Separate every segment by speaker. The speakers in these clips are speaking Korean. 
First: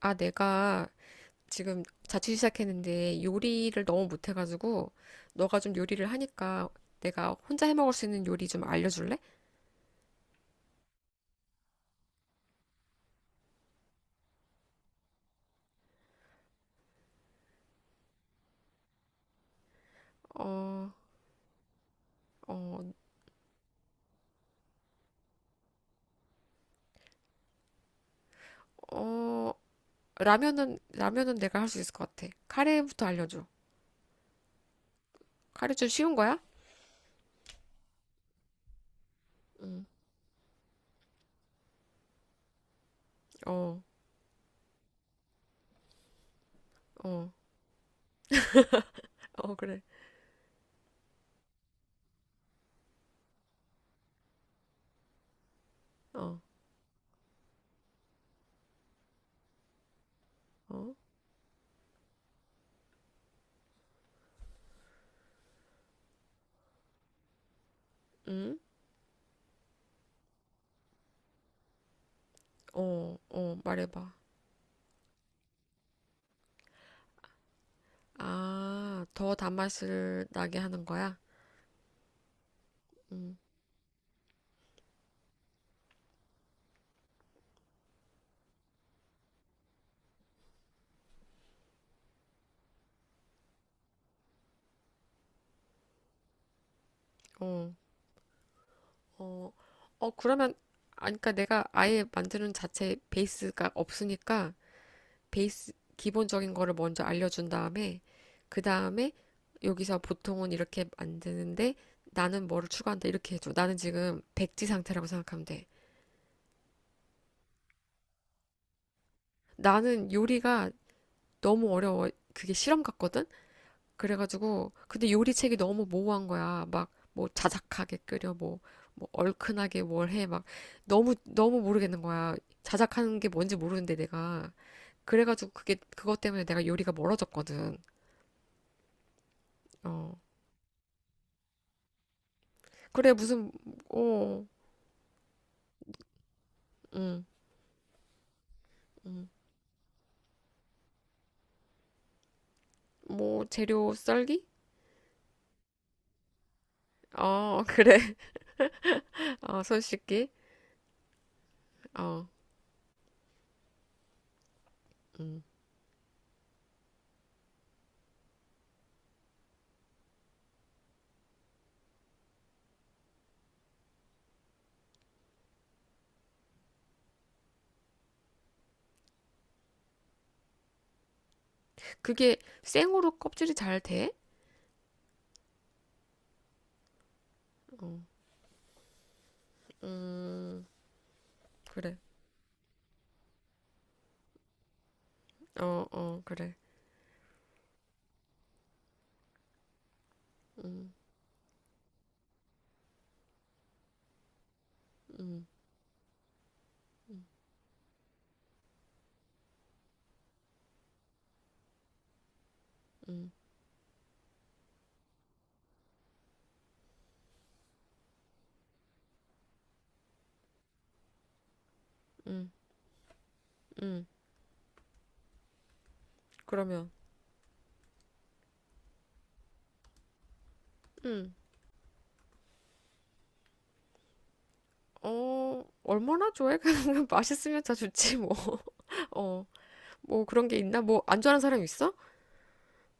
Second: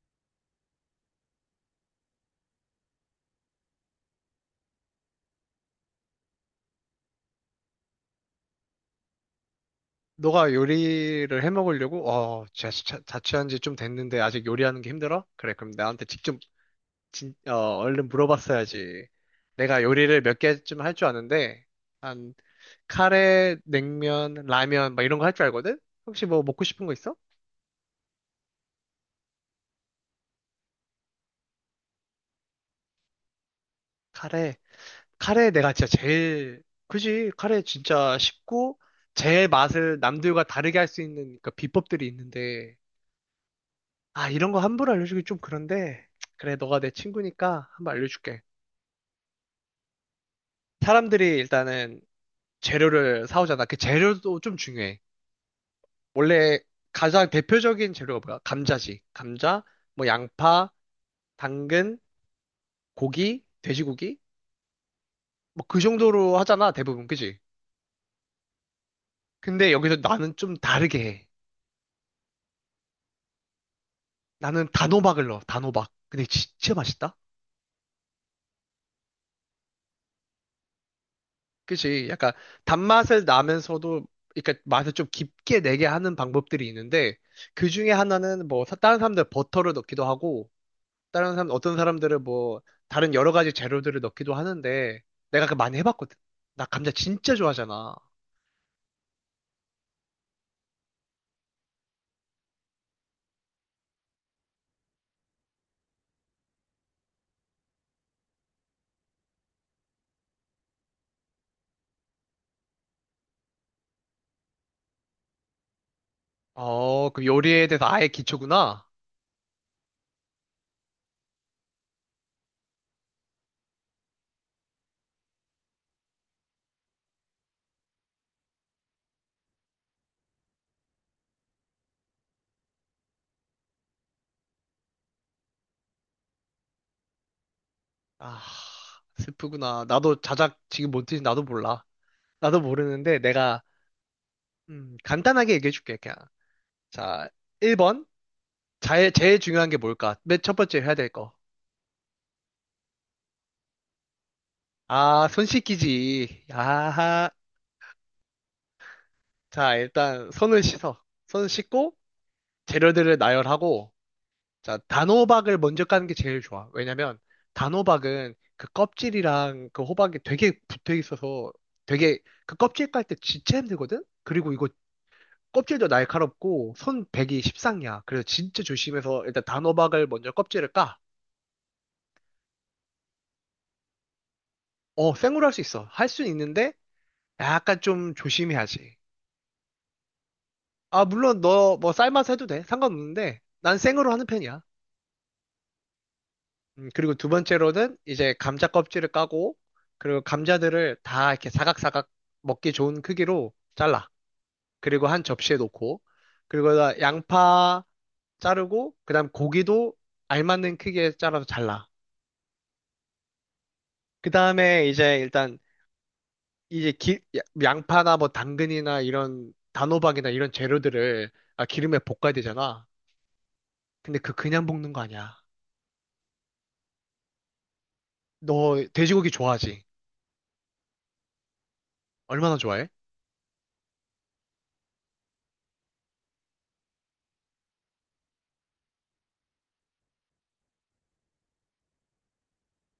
Speaker 1: 아, 내가 지금 자취 시작했는데 요리를 너무 못해가지고 너가 좀 요리를 하니까 내가 혼자 해 먹을 수 있는 요리 좀 알려줄래?
Speaker 2: 너가 요리를 해 먹으려고? 어, 자취한 지 좀 됐는데 아직 요리하는 게 힘들어? 그래, 그럼 나한테 직접, 진, 어, 얼른 물어봤어야지. 내가 요리를 몇 개쯤
Speaker 1: 어,
Speaker 2: 할 줄 아는데, 한,
Speaker 1: 어,
Speaker 2: 카레, 냉면, 라면, 막 이런 거 할 줄 알거든? 혹시 뭐 먹고 싶은 거 있어?
Speaker 1: 어, 라면은 내가 할 수 있을 것 같아. 카레부터 알려줘.
Speaker 2: 카레. 카레 내가
Speaker 1: 카레
Speaker 2: 진짜
Speaker 1: 좀 쉬운 거야?
Speaker 2: 제일, 그지? 카레 진짜 쉽고, 제일
Speaker 1: 응,
Speaker 2: 맛을 남들과 다르게 할 수 있는 그 비법들이 있는데,
Speaker 1: 어,
Speaker 2: 아, 이런 거 함부로 알려주기 좀 그런데, 그래, 너가 내
Speaker 1: 어,
Speaker 2: 친구니까 한번 알려줄게.
Speaker 1: 어, 그래.
Speaker 2: 사람들이 일단은 재료를 사오잖아. 그 재료도 좀 중요해.
Speaker 1: 어,
Speaker 2: 원래 가장 대표적인 재료가 뭐야? 감자지. 감자, 뭐 양파,
Speaker 1: 어,
Speaker 2: 당근, 고기, 돼지고기? 뭐 그 정도로 하잖아, 대부분. 그지?
Speaker 1: 응?
Speaker 2: 근데 여기서 나는 좀 다르게 해.
Speaker 1: 어, 어, 말해봐.
Speaker 2: 나는 단호박을 넣어, 단호박. 근데 진짜 맛있다?
Speaker 1: 아, 더 단맛을 나게 하는 거야?
Speaker 2: 그지? 약간 단맛을
Speaker 1: 응,
Speaker 2: 나면서도, 그러니까 맛을 좀 깊게 내게 하는 방법들이 있는데, 그 중에 하나는 뭐, 다른 사람들 버터를 넣기도 하고, 다른 사람, 어떤 사람들은 뭐, 다른 여러 가지 재료들을 넣기도 하는데, 내가 그 많이 해봤거든. 나 감자 진짜
Speaker 1: 어.
Speaker 2: 좋아하잖아.
Speaker 1: 어, 어, 그러면, 아, 그러니까 내가 아예 만드는 자체 베이스가 없으니까, 베이스, 기본적인 거를 먼저 알려준 다음에, 그 다음에, 여기서 보통은 이렇게 만드는데, 나는 뭐를 추가한다, 이렇게 해줘. 나는 지금 백지 상태라고 생각하면 돼.
Speaker 2: 어, 그 요리에 대해서 아예 기초구나.
Speaker 1: 나는 요리가 너무 어려워. 그게 실험 같거든? 그래가지고 근데 요리책이 너무 모호한 거야. 막 뭐 자작하게 끓여 뭐, 뭐 얼큰하게 뭘 해. 막 너무 너무 모르겠는 거야. 자작하는 게 뭔지 모르는데 내가 그래가지고 그게 그것 때문에 내가 요리가 멀어졌거든.
Speaker 2: 아, 슬프구나.
Speaker 1: 어
Speaker 2: 나도 자작 지금 못인지 나도 몰라. 나도
Speaker 1: 그래
Speaker 2: 모르는데
Speaker 1: 무슨
Speaker 2: 내가 간단하게 얘기해 줄게, 그냥.
Speaker 1: 어음음뭐
Speaker 2: 자, 1번. 제일, 제일 중요한 게 뭘까? 맨 첫 번째 해야 될 거.
Speaker 1: 재료 썰기?
Speaker 2: 아, 손 씻기지. 야하.
Speaker 1: 어 그래
Speaker 2: 자,
Speaker 1: 어손 씻기
Speaker 2: 일단 손을 씻어. 손 씻고
Speaker 1: 어
Speaker 2: 재료들을 나열하고 자,
Speaker 1: 음.
Speaker 2: 단호박을 먼저 까는 게 제일 좋아. 왜냐면 단호박은 그 껍질이랑 그 호박이 되게 붙어 있어서 되게 그 껍질 깔 때 진짜 힘들거든? 그리고 이거 껍질도 날카롭고 손 베기 십상이야. 그래서 진짜 조심해서 일단 단호박을 먼저 껍질을 까.
Speaker 1: 그게 생으로 껍질이 잘 돼?
Speaker 2: 어, 생으로 할 수 있어. 할 수는 있는데 약간
Speaker 1: 어,
Speaker 2: 좀 조심해야지.
Speaker 1: 음,
Speaker 2: 아, 물론 너 뭐
Speaker 1: 그래.
Speaker 2: 삶아서 해도 돼. 상관없는데 난 생으로 하는 편이야.
Speaker 1: 어, 어, 그래.
Speaker 2: 그리고 두 번째로는 이제 감자 껍질을 까고, 그리고
Speaker 1: 음,
Speaker 2: 감자들을 다 이렇게 사각사각 먹기 좋은 크기로 잘라. 그리고 한
Speaker 1: 음,
Speaker 2: 접시에 놓고, 그리고 다 양파 자르고, 그 다음 고기도 알맞는 크기에 잘라서 잘라.
Speaker 1: 음.
Speaker 2: 그 다음에 이제 일단, 이제 양파나 뭐 당근이나 이런 단호박이나 이런 재료들을 아, 기름에 볶아야
Speaker 1: 음,
Speaker 2: 되잖아.
Speaker 1: 음.
Speaker 2: 근데 그 그냥 볶는 거 아니야.
Speaker 1: 그러면,
Speaker 2: 너 돼지고기 좋아하지?
Speaker 1: 음,
Speaker 2: 얼마나 좋아해?
Speaker 1: 어, 얼마나 좋아해? 맛있으면 다 좋지, 뭐. 어, 뭐 그런 게 있나? 뭐, 안 좋아하는 사람 있어?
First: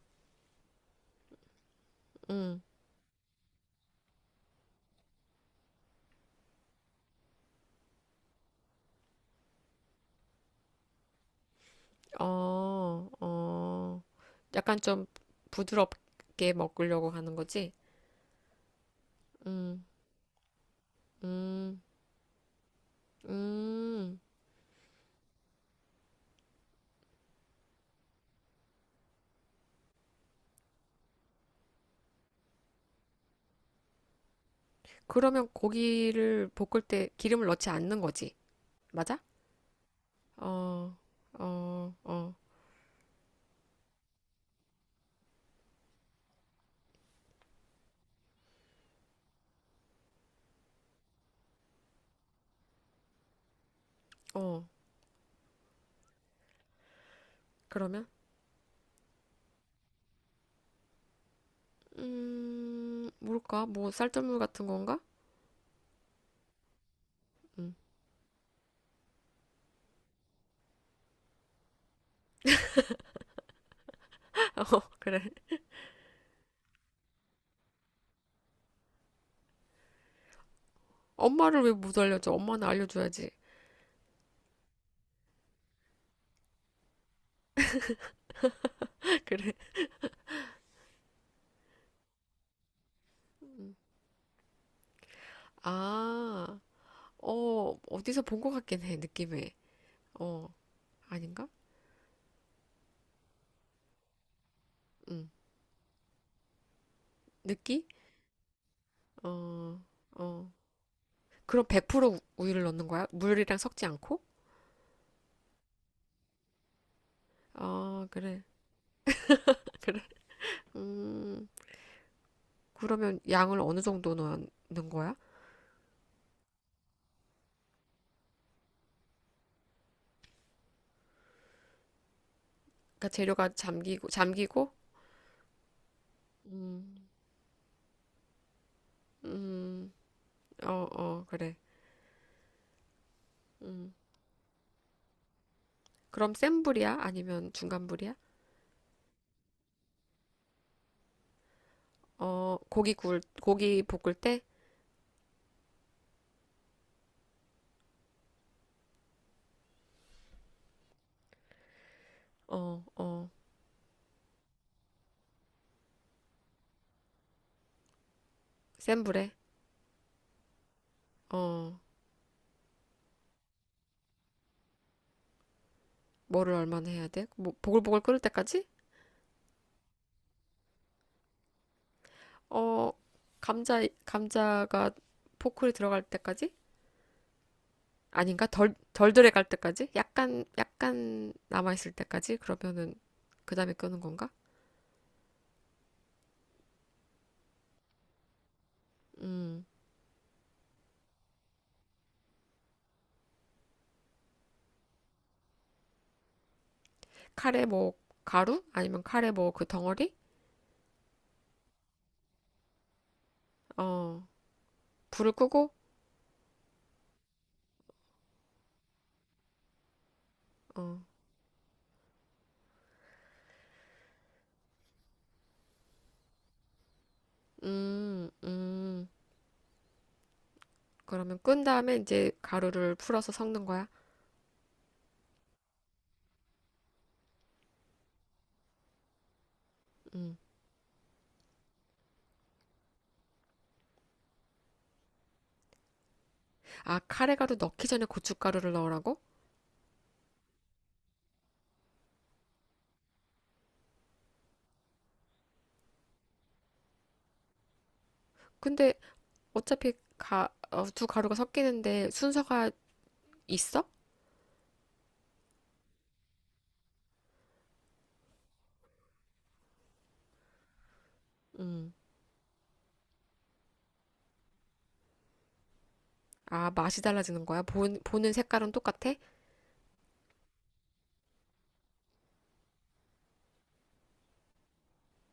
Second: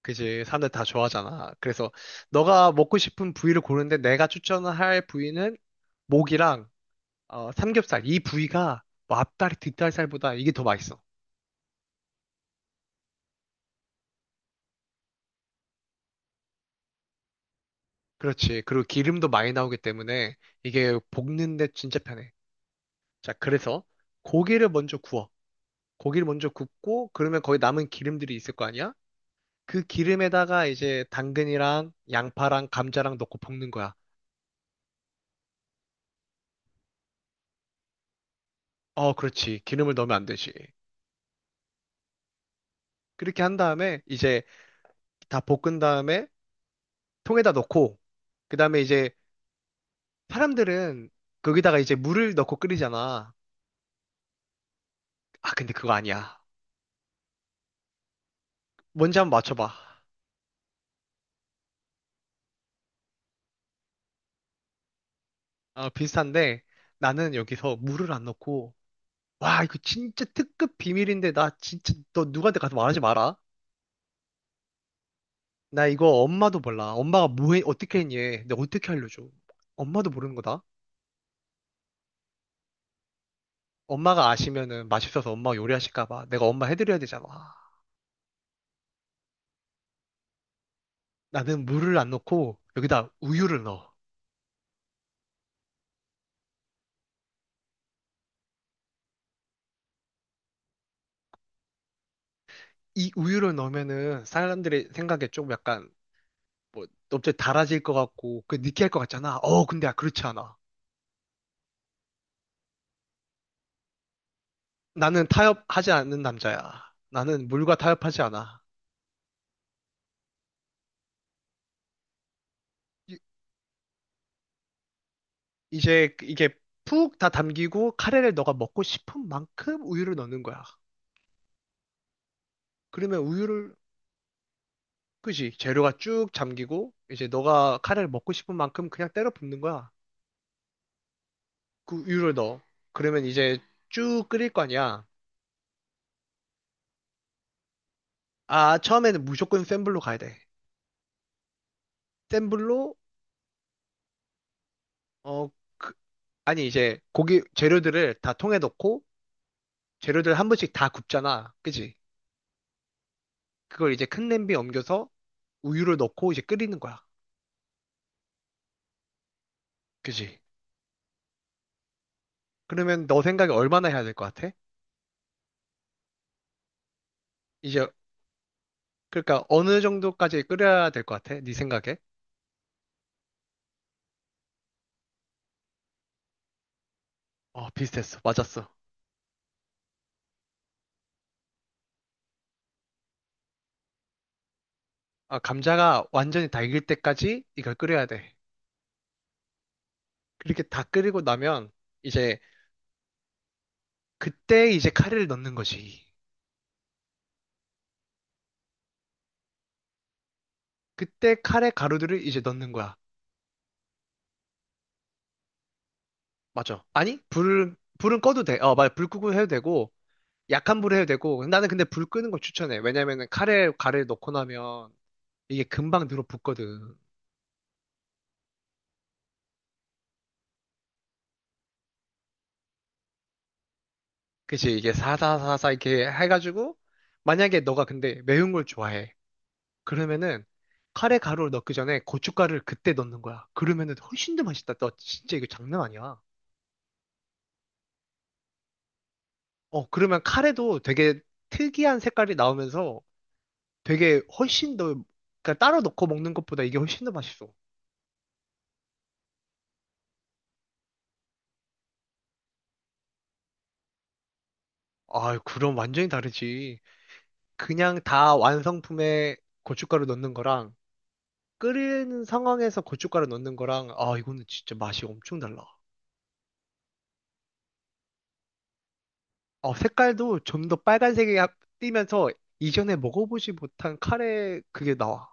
Speaker 2: 그지. 사람들 다 좋아하잖아. 그래서
Speaker 1: 음,
Speaker 2: 너가 먹고 싶은 부위를 고르는데 내가 추천할 부위는 목이랑 어, 삼겹살. 이 부위가 뭐 앞다리, 뒷다리살보다 이게 더 맛있어.
Speaker 1: 어, 어. 약간 좀 부드럽게 먹으려고 하는 거지?
Speaker 2: 그렇지. 그리고 기름도 많이 나오기
Speaker 1: 음,
Speaker 2: 때문에 이게 볶는데
Speaker 1: 음,
Speaker 2: 진짜 편해. 자, 그래서
Speaker 1: 음.
Speaker 2: 고기를 먼저 구워. 고기를 먼저 굽고 그러면 거기 남은 기름들이 있을 거 아니야? 그 기름에다가 이제 당근이랑 양파랑 감자랑 넣고 볶는 거야.
Speaker 1: 그러면 고기를 볶을 때 기름을 넣지 않는 거지?
Speaker 2: 어,
Speaker 1: 맞아?
Speaker 2: 그렇지. 기름을 넣으면 안 되지.
Speaker 1: 어, 어, 어,
Speaker 2: 그렇게 한 다음에 이제 다 볶은 다음에 통에다 넣고 그다음에 이제 사람들은 거기다가 이제 물을 넣고 끓이잖아.
Speaker 1: 어.
Speaker 2: 아, 근데 그거 아니야.
Speaker 1: 그러면?
Speaker 2: 뭔지 한번 맞춰봐.
Speaker 1: 뭘까? 뭐, 쌀뜨물 같은 건가?
Speaker 2: 아, 비슷한데 나는
Speaker 1: 음.
Speaker 2: 여기서 물을 안 넣고 와, 이거 진짜 특급 비밀인데 나 진짜 너 누구한테 가서 말하지 마라.
Speaker 1: 어, 그래.
Speaker 2: 나 이거 엄마도 몰라. 엄마가 뭐 해, 어떻게 했니? 내가 어떻게 알려줘? 엄마도 모르는 거다.
Speaker 1: 엄마를 왜 못 알려줘? 엄마는 알려줘야지.
Speaker 2: 엄마가 아시면은 맛있어서 엄마가 요리하실까 봐 내가 엄마 해드려야 되잖아.
Speaker 1: 그래.
Speaker 2: 나는 물을 안 넣고 여기다 우유를
Speaker 1: 음.
Speaker 2: 넣어.
Speaker 1: 아, 어, 어디서 본 것 같긴 해, 느낌에. 어, 아닌가?
Speaker 2: 이 우유를 넣으면은 사람들의 생각에
Speaker 1: 음
Speaker 2: 좀 약간 뭐자기 달아질
Speaker 1: 느끼?
Speaker 2: 것 같고 그 느끼할 것 같잖아. 어,
Speaker 1: 어,
Speaker 2: 근데 아, 그렇지
Speaker 1: 어.
Speaker 2: 않아.
Speaker 1: 그럼 100% 우유를 넣는 거야? 물이랑 섞지 않고?
Speaker 2: 나는 타협하지 않는 남자야. 나는 물과
Speaker 1: 아,
Speaker 2: 타협하지
Speaker 1: 그래.
Speaker 2: 않아.
Speaker 1: 그래. 음,
Speaker 2: 이-
Speaker 1: 그러면 양을 어느 정도 넣는 거야?
Speaker 2: 이제 이게 푹 다 담기고 카레를 너가 먹고 싶은 만큼 우유를 넣는 거야.
Speaker 1: 그러니까
Speaker 2: 그러면
Speaker 1: 재료가
Speaker 2: 우유를
Speaker 1: 잠기고, 잠기고?
Speaker 2: 그지? 재료가 쭉 잠기고
Speaker 1: 음,
Speaker 2: 이제 너가 카레를 먹고 싶은 만큼 그냥 때려 붓는 거야.
Speaker 1: 음, 어, 어, 그래.
Speaker 2: 그 우유를 넣어. 그러면 이제
Speaker 1: 음.
Speaker 2: 쭉 끓일 거 아니야.
Speaker 1: 그럼 센 불이야? 아니면 중간 불이야?
Speaker 2: 아, 처음에는 무조건 센 불로 가야 돼. 센
Speaker 1: 어, 고기
Speaker 2: 불로
Speaker 1: 구울, 고기 볶을 때,
Speaker 2: 어, 그- 아니, 이제 고기 재료들을 다 통에 넣고 재료들 한 번씩 다 굽잖아. 그지?
Speaker 1: 어, 어,
Speaker 2: 그걸 이제 큰 냄비에 옮겨서 우유를 넣고 이제 끓이는 거야.
Speaker 1: 센 불에,
Speaker 2: 그지?
Speaker 1: 어,
Speaker 2: 그러면 너 생각에 얼마나 해야 될 것 같아?
Speaker 1: 뭐를 얼마나 해야 돼? 뭐,
Speaker 2: 이제,
Speaker 1: 보글보글 끓을 때까지?
Speaker 2: 그러니까 어느 정도까지 끓여야 될 것 같아? 네 생각에?
Speaker 1: 어, 감자가 포크에 들어갈 때까지?
Speaker 2: 어, 비슷했어.
Speaker 1: 아닌가?
Speaker 2: 맞았어.
Speaker 1: 덜 들어갈 때까지? 약간, 약간 남아있을 때까지? 그러면은, 그 다음에 끄는 건가?
Speaker 2: 아, 감자가 완전히 다 익을 때까지 이걸 끓여야 돼.
Speaker 1: 음,
Speaker 2: 그렇게 다 끓이고 나면 이제 그때 이제 카레를 넣는 거지.
Speaker 1: 카레 뭐, 가루? 아니면 카레 뭐, 그 덩어리?
Speaker 2: 그때 카레 가루들을 이제 넣는 거야.
Speaker 1: 어, 불을 끄고,
Speaker 2: 맞아. 아니, 불은 꺼도 돼. 어, 맞아. 불 끄고 해도 되고, 약한 불에
Speaker 1: 어,
Speaker 2: 해도 되고. 나는 근데 불 끄는 걸 추천해. 왜냐면은 카레, 가래를 넣고 나면 이게 금방 늘어붙거든.
Speaker 1: 음, 음. 그러면 끈 다음에 이제 가루를 풀어서 섞는 거야?
Speaker 2: 그치? 이게 사사사사 이렇게 해가지고, 만약에 너가 근데 매운 걸 좋아해.
Speaker 1: 음.
Speaker 2: 그러면은 카레 가루를 넣기 전에 고춧가루를 그때 넣는 거야. 그러면은 훨씬 더 맛있다. 너 진짜 이거 장난 아니야.
Speaker 1: 아, 카레가루 넣기 전에 고춧가루를 넣으라고?
Speaker 2: 어, 그러면 카레도 되게 특이한 색깔이 나오면서 되게 훨씬 더, 그러니까 따로 넣고 먹는 것보다 이게 훨씬 더 맛있어.
Speaker 1: 근데 어차피 두 가루가 섞이는데 순서가 있어?
Speaker 2: 아, 그럼 완전히 다르지. 그냥 다 완성품에 고춧가루 넣는 거랑
Speaker 1: 음.
Speaker 2: 끓이는 상황에서 고춧가루 넣는 거랑 아, 이거는 진짜 맛이 엄청 달라.
Speaker 1: 아, 맛이 달라지는 거야? 보는 색깔은 똑같아?
Speaker 2: 어, 색깔도 좀 더 빨간색이 띄면서 이전에 먹어보지 못한 카레 그게 나와.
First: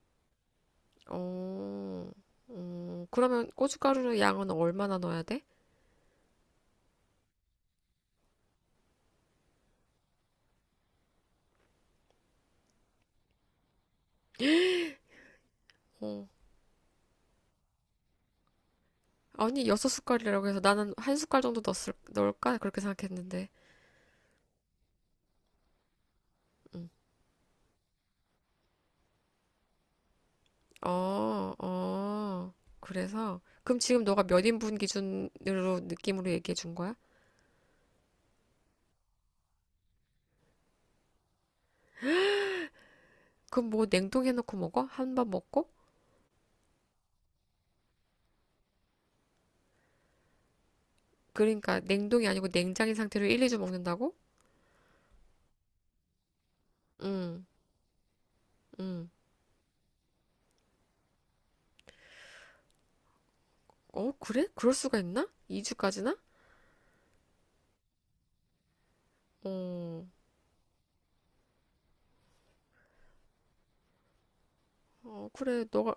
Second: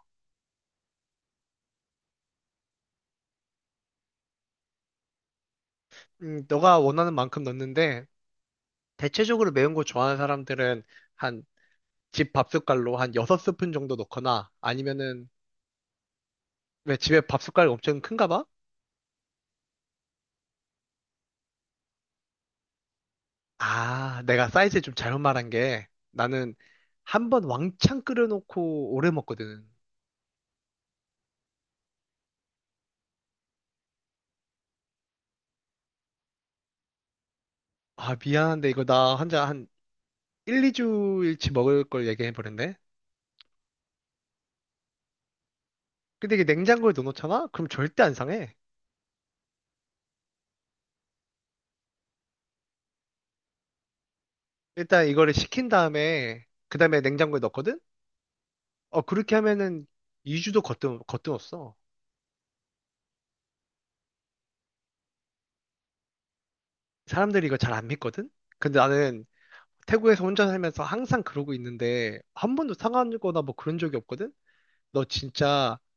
Speaker 1: 어, 그러면 고춧가루 양은 얼마나 넣어야 돼?
Speaker 2: 너가 원하는 만큼 넣는데 대체적으로 매운 거 좋아하는 사람들은 한 집 밥숟갈로 한 6스푼 정도 넣거나 아니면은
Speaker 1: 어,
Speaker 2: 왜 집에 밥숟갈 엄청 큰가 봐?
Speaker 1: 아니, 여섯 숟갈이라고 해서 나는 한 숟갈 정도 넣을까? 그렇게 생각했는데.
Speaker 2: 아, 내가 사이즈 좀 잘못 말한 게 나는
Speaker 1: 음.
Speaker 2: 한 번 왕창 끓여놓고 오래 먹거든.
Speaker 1: 어, 어. 그래서, 그럼 지금 너가 몇 인분 기준으로 느낌으로 얘기해 준 거야?
Speaker 2: 아, 미안한데 이거 나 혼자 한 1, 2주일치 먹을 걸 얘기해버렸네.
Speaker 1: 그럼 뭐 냉동해놓고 먹어? 한 번 먹고?
Speaker 2: 근데 이게 냉장고에 넣어놓잖아? 그럼 절대 안 상해.
Speaker 1: 그러니까 냉동이 아니고 냉장인 상태로 1, 2주 먹는다고?
Speaker 2: 일단 이거를 식힌 다음에 그 다음에 냉장고에
Speaker 1: 응,
Speaker 2: 넣거든? 어,
Speaker 1: 응.
Speaker 2: 그렇게 하면은 2주도 거뜬었어.
Speaker 1: 어, 그래? 그럴 수가 있나? 2주까지나?
Speaker 2: 사람들이 이거 잘 안 믿거든? 근데 나는
Speaker 1: 어,
Speaker 2: 태국에서 혼자 살면서 항상 그러고 있는데 한 번도 상하거나 뭐 그런 적이 없거든? 너
Speaker 1: 어, 그래.
Speaker 2: 진짜
Speaker 1: 너가,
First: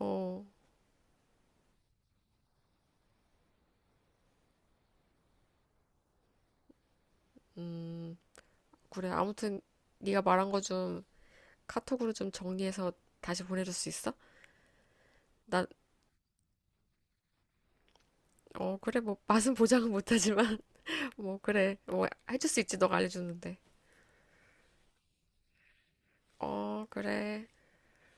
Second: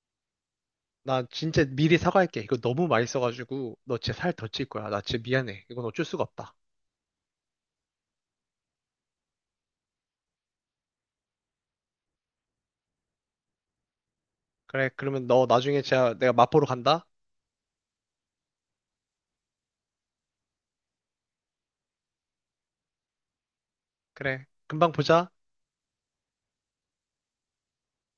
Speaker 1: 어,
Speaker 2: 나 진짜 미리 사과할게. 이거 너무 맛있어가지고 너 진짜 살 더 찔 거야. 나 진짜 미안해. 이건 어쩔 수가 없다.
Speaker 1: 음, 그래. 아무튼 네가 말한 거 좀 카톡으로 좀 정리해서 다시 보내줄 수 있어?
Speaker 2: 그래, 그러면 너
Speaker 1: 나,
Speaker 2: 나중에 진짜 내가 마포로 간다.
Speaker 1: 어, 그래. 뭐 맛은 보장은 못하지만 뭐 그래. 뭐 해줄 수 있지. 너가 알려줬는데.
Speaker 2: 그래, 금방 보자.
Speaker 1: 어, 그래.